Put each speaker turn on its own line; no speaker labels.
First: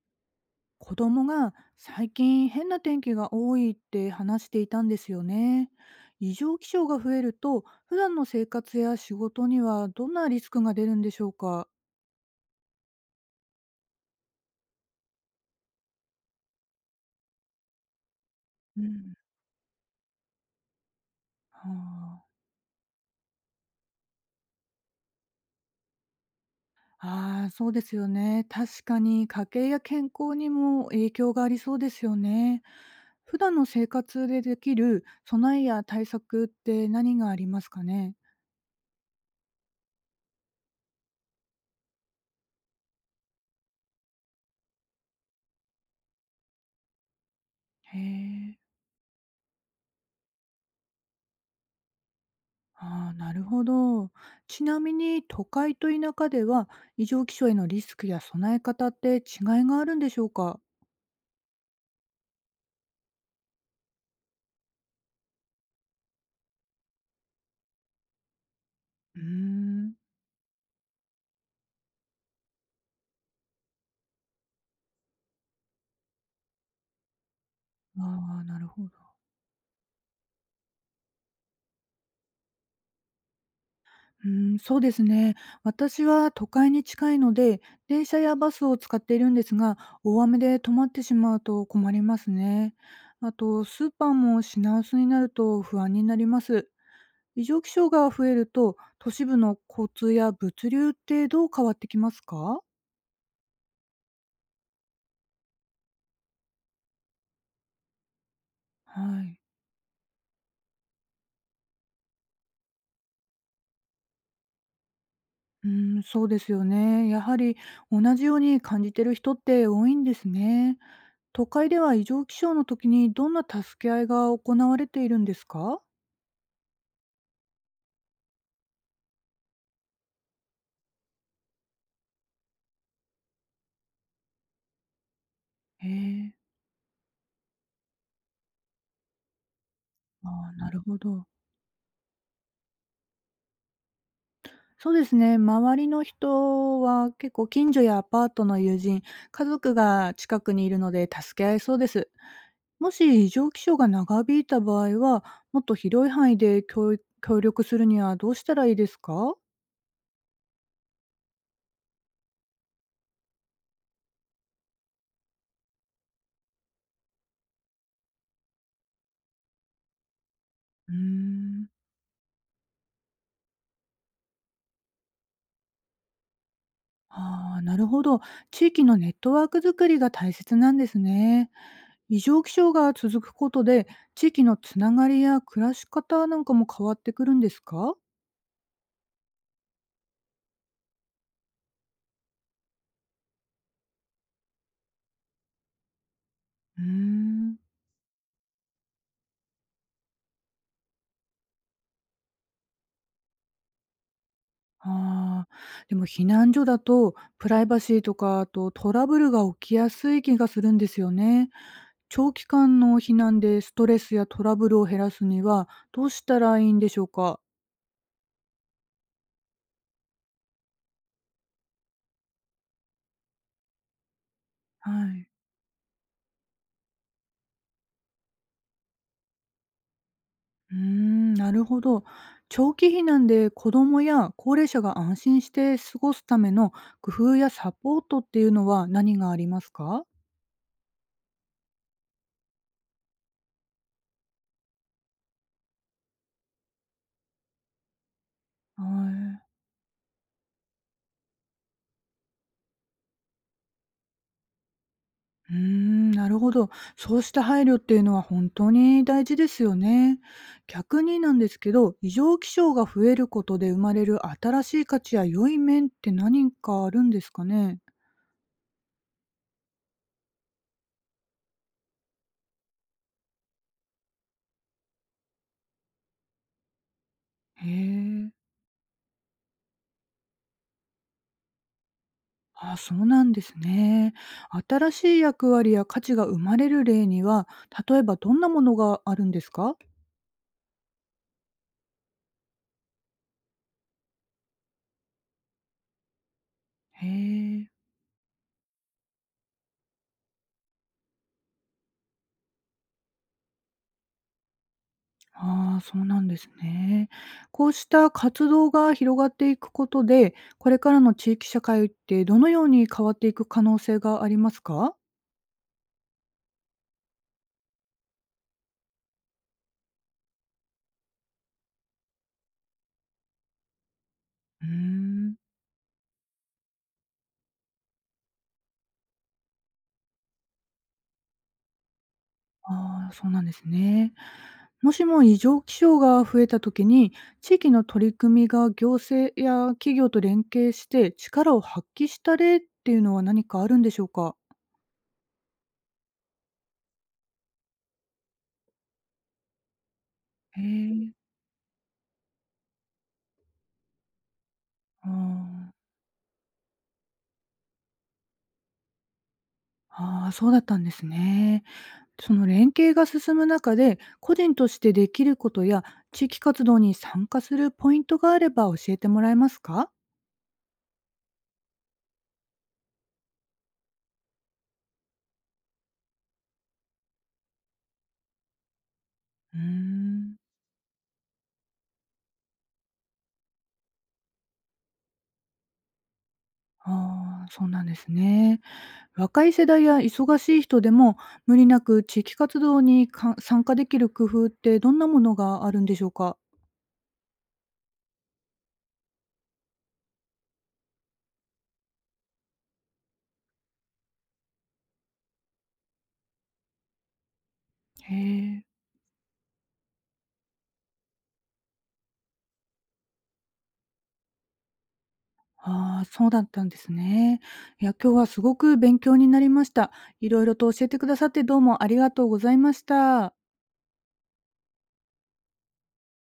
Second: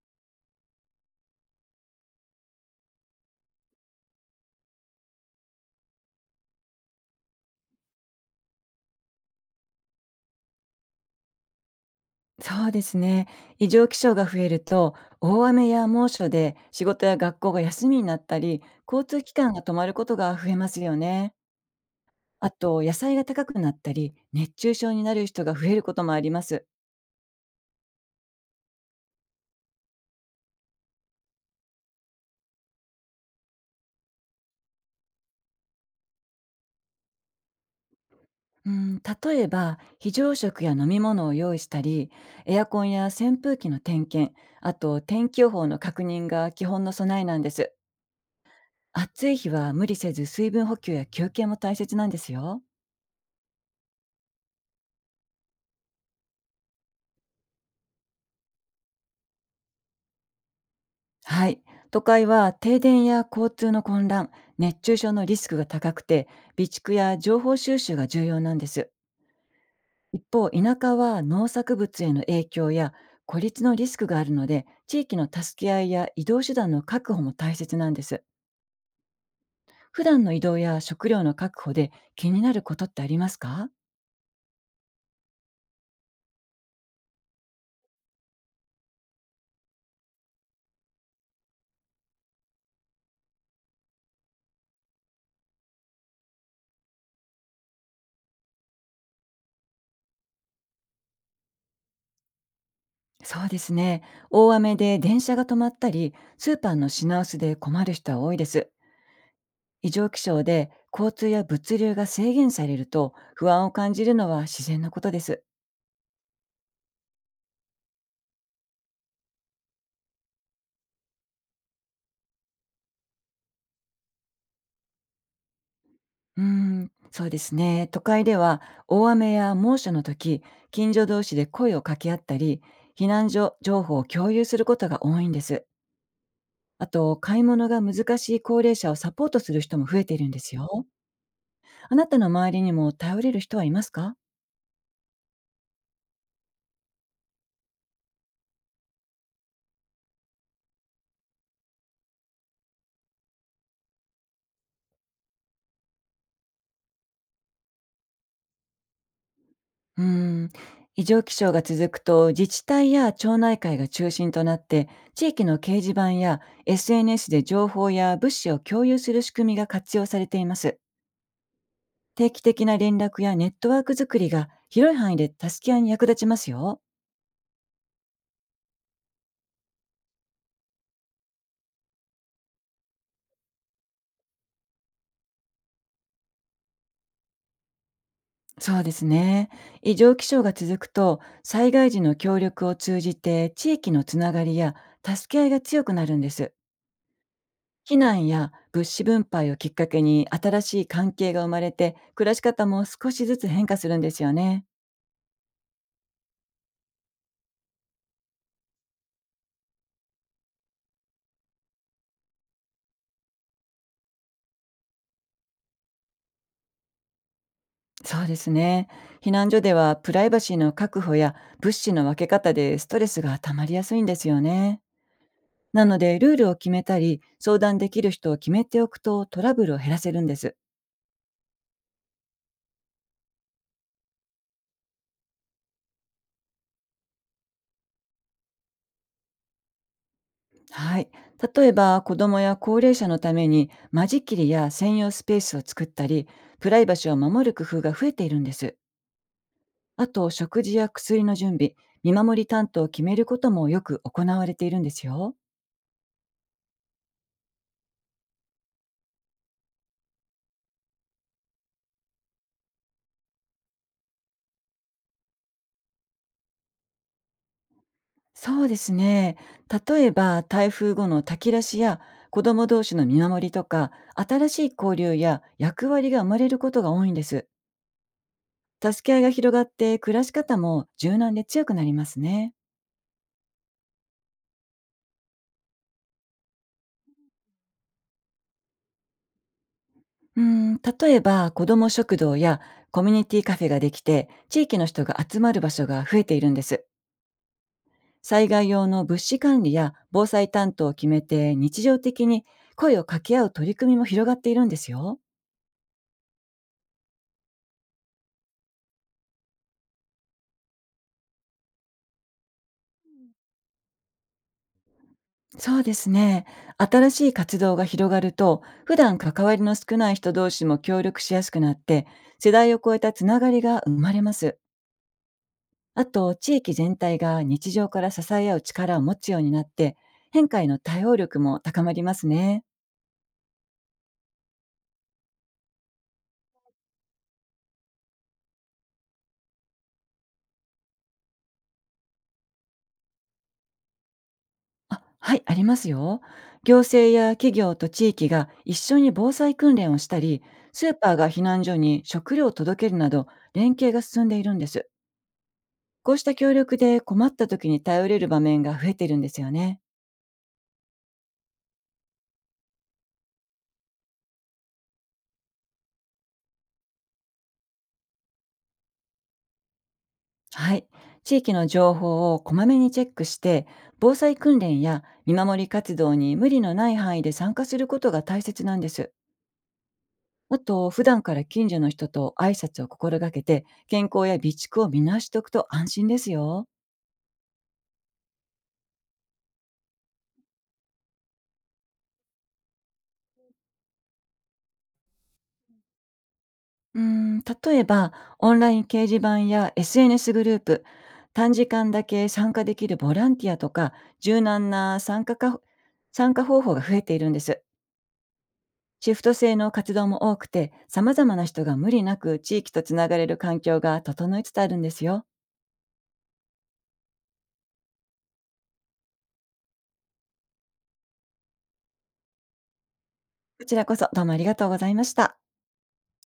子供が最近変な天気が多いって話していたんですよね。異常気象が増えると普段の生活や仕事にはどんなリスクが出るんでしょうか？
そうですね。異常気象が増えると、大雨や猛暑で仕事や学校が休みになったり、
う
交
ん、
通機関が止まることが増えますよね。
は、
あと、野菜が高くなったり、熱中症になる人が増えることもあります。
ああ、ーそうですよね。確かに家計や健康にも影響がありそうですよね。普段の生活でできる備えや対策って何がありますかね？
うん、例えば、非常食や飲み物を用意したり、エアコンや扇風機の点検、あと天気予報の確認が基本の備えなんです。
へえ。
暑い日は無理せず水分補給や休憩も大切なんですよ。
ああ、なるほど。ちなみに都会と田舎では異常気象へのリスクや備え方って違いがあるんでしょうか？
はい。都会は停電や交通の混乱、熱中症のリスクが高くて、備蓄や情報収集が重要なんです。
うーん。
一方、田舎は農作物への影響や孤立のリスクがあるので、地域の助け合いや移動手段の確保も大切なんです。
ああ、なるほど。
普段の移動や食料の確保で気になることってありますか？
うーん、そうですね。私は都会に近いので、電車やバスを使っているんですが、大雨で止まってしまうと困りますね。あと、スーパーも品薄になると不安になります。異常気象が増えると、都市部の交通や物流ってどう変わってきますか？
そうですね。大雨で電車が止まったり、スーパーの品薄で困る人は多いです。
はい。
異常気象で交通や物流が制限されると不安を感じるのは自然なことです。
うーん、そうですよね。やはり同じように感じてる人って多いんですね。都会では異常気象の時にどんな助け合いが行われているんですか？
そうですね。都会では大雨や猛暑の時、近所同士で声を掛け合ったり、避難所情報を共有することが多いんです。
へえ、
あと、買い物が難しい高齢者をサポートする人も増えている
あ
んで
あ、
す
なる
よ。
ほど。
あなたの周りにも頼れる人はいますか？
そうですね。周りの人は結構近所やアパートの友人、家族が近くにいるので助け合いそうです。もし異常気象が長引いた場合は、もっと広い範囲で協力するにはどうしたらいいですか？
うーん、異常気象が続くと、自治体や町内会が中心となって、地域の掲示板や SNS で情報や物資を共有する仕組みが活用されています。
うーん。
定期的な連絡やネットワーク作りが広い範囲で助け合いに役立ちますよ。
ああ、なるほど。地域のネットワーク作りが大切なんですね。異常気象が続くことで、地域のつながりや暮らし方なんかも変わってくるんですか？
そうですね。異常気象が続くと、災害時の協力を通じて地域のつながりや助け合いが強くなるんです。
うーん。
避難や物資分配をきっかけに新しい関係が生まれて、暮らし方も少しずつ変化するんですよね。
ああ、でも避難所だと、プライバシーとか、あとトラブルが起きやすい気がするんですよね。長期間の避難でストレスやトラブルを減らすには、どうしたらいいんでしょうか？
そうですね。避難所ではプライバシーの確保や物資の分け方でストレスが溜まりやすいんですよね。
はい。
なので、ルールを決めたり相談できる人を決めておくと、トラブルを減らせるんです。
うーん、なるほど。長期避難で子どもや高齢者が安心して過ごすための工夫やサポートっていうのは何がありますか？
はい。例えば、子どもや高齢者のために間仕切りや専用スペースを作ったり、プライバシーを守る工夫が増えているんです。
はい。
あと、食事や薬の準備、見守り担当を決めることもよく行われているんですよ。
うーん、なるほど。そうした配慮っていうのは本当に大事ですよね。逆になんですけど、異常気象が増えることで生まれる新しい価値や良い面って何かあるんですかね？
そうですね。例えば、台風後の炊き出しや子ども同士の見守りとか、新しい交流や役割が生まれることが多いんです。
へえ。
助け合いが広がって、暮らし方も柔軟で強くなりますね。
ああ、そうなんですね。新しい役割や価値が生まれる例には、例えばどんなものがあるんですか？
うん、例えば、子ども食堂やコミュニティカフェができて、地域の人が集まる場所が増えているんです。
へえ。
災害用の物資管理や防災担当を決めて、日常的に声を掛け合う取り組みも広がっているんですよ。
ああ、そうなんですね。こうした活動が広がっていくことで、これからの地域社会ってどのように変わっていく可能性がありますか？
そうですね。新しい活動が広がると、普段関わりの少ない人同士も協力しやすくなって、世代を超えたつながりが生まれます。
うーん。
あと、地域全体が日常から支え合う力を持つようになって、変化への対応力も高まりますね。
ああ、そうなんですね。もしも異常気象が増えた時に、地域の取り組みが行政や企業と連携して力を発揮した例っていうのは何かあるんでしょうか？
あ、はい、ありますよ。行政や企業と地域が一緒に防災訓練をしたり、
へ
スー
え、
パーが避難所に食料を届けるなど、連携が進んでいるんです。
あ
こうした協力で困った時に頼れる場面が増えてるんですよね。
あ、あー、そうだったんですね。その連携が進む中で、個人としてできることや地域活動に参加するポイントがあれば教えてもらえますか？
はい。地域の情報をこまめにチェックして、防災訓練や見守り活動に無理のない範囲で参加することが大切なんです。
うーん。
あと、普段から近所の人と挨拶を心がけて、健康や備蓄を見直しておくと安心ですよ。
ああ、そうなんですね。若い世代や忙しい人でも無理なく地域活動に参加できる工夫ってどんなものがあるんでしょうか？
例えば、オンライン掲示板や SNS グループ、短時間だけ参加できるボランティアとか、柔軟な参加方法が増えているんです。
へえ。
シフト制の活動も多くて、様々な人が無理なく地域とつながれる環境が整いつつあるんですよ。
ああ、そうだったんですね。いや、今日はすごく勉強になりました。いろいろと教えてくださってどうもありがとうございました。
こちらこそどうもありがとうございました。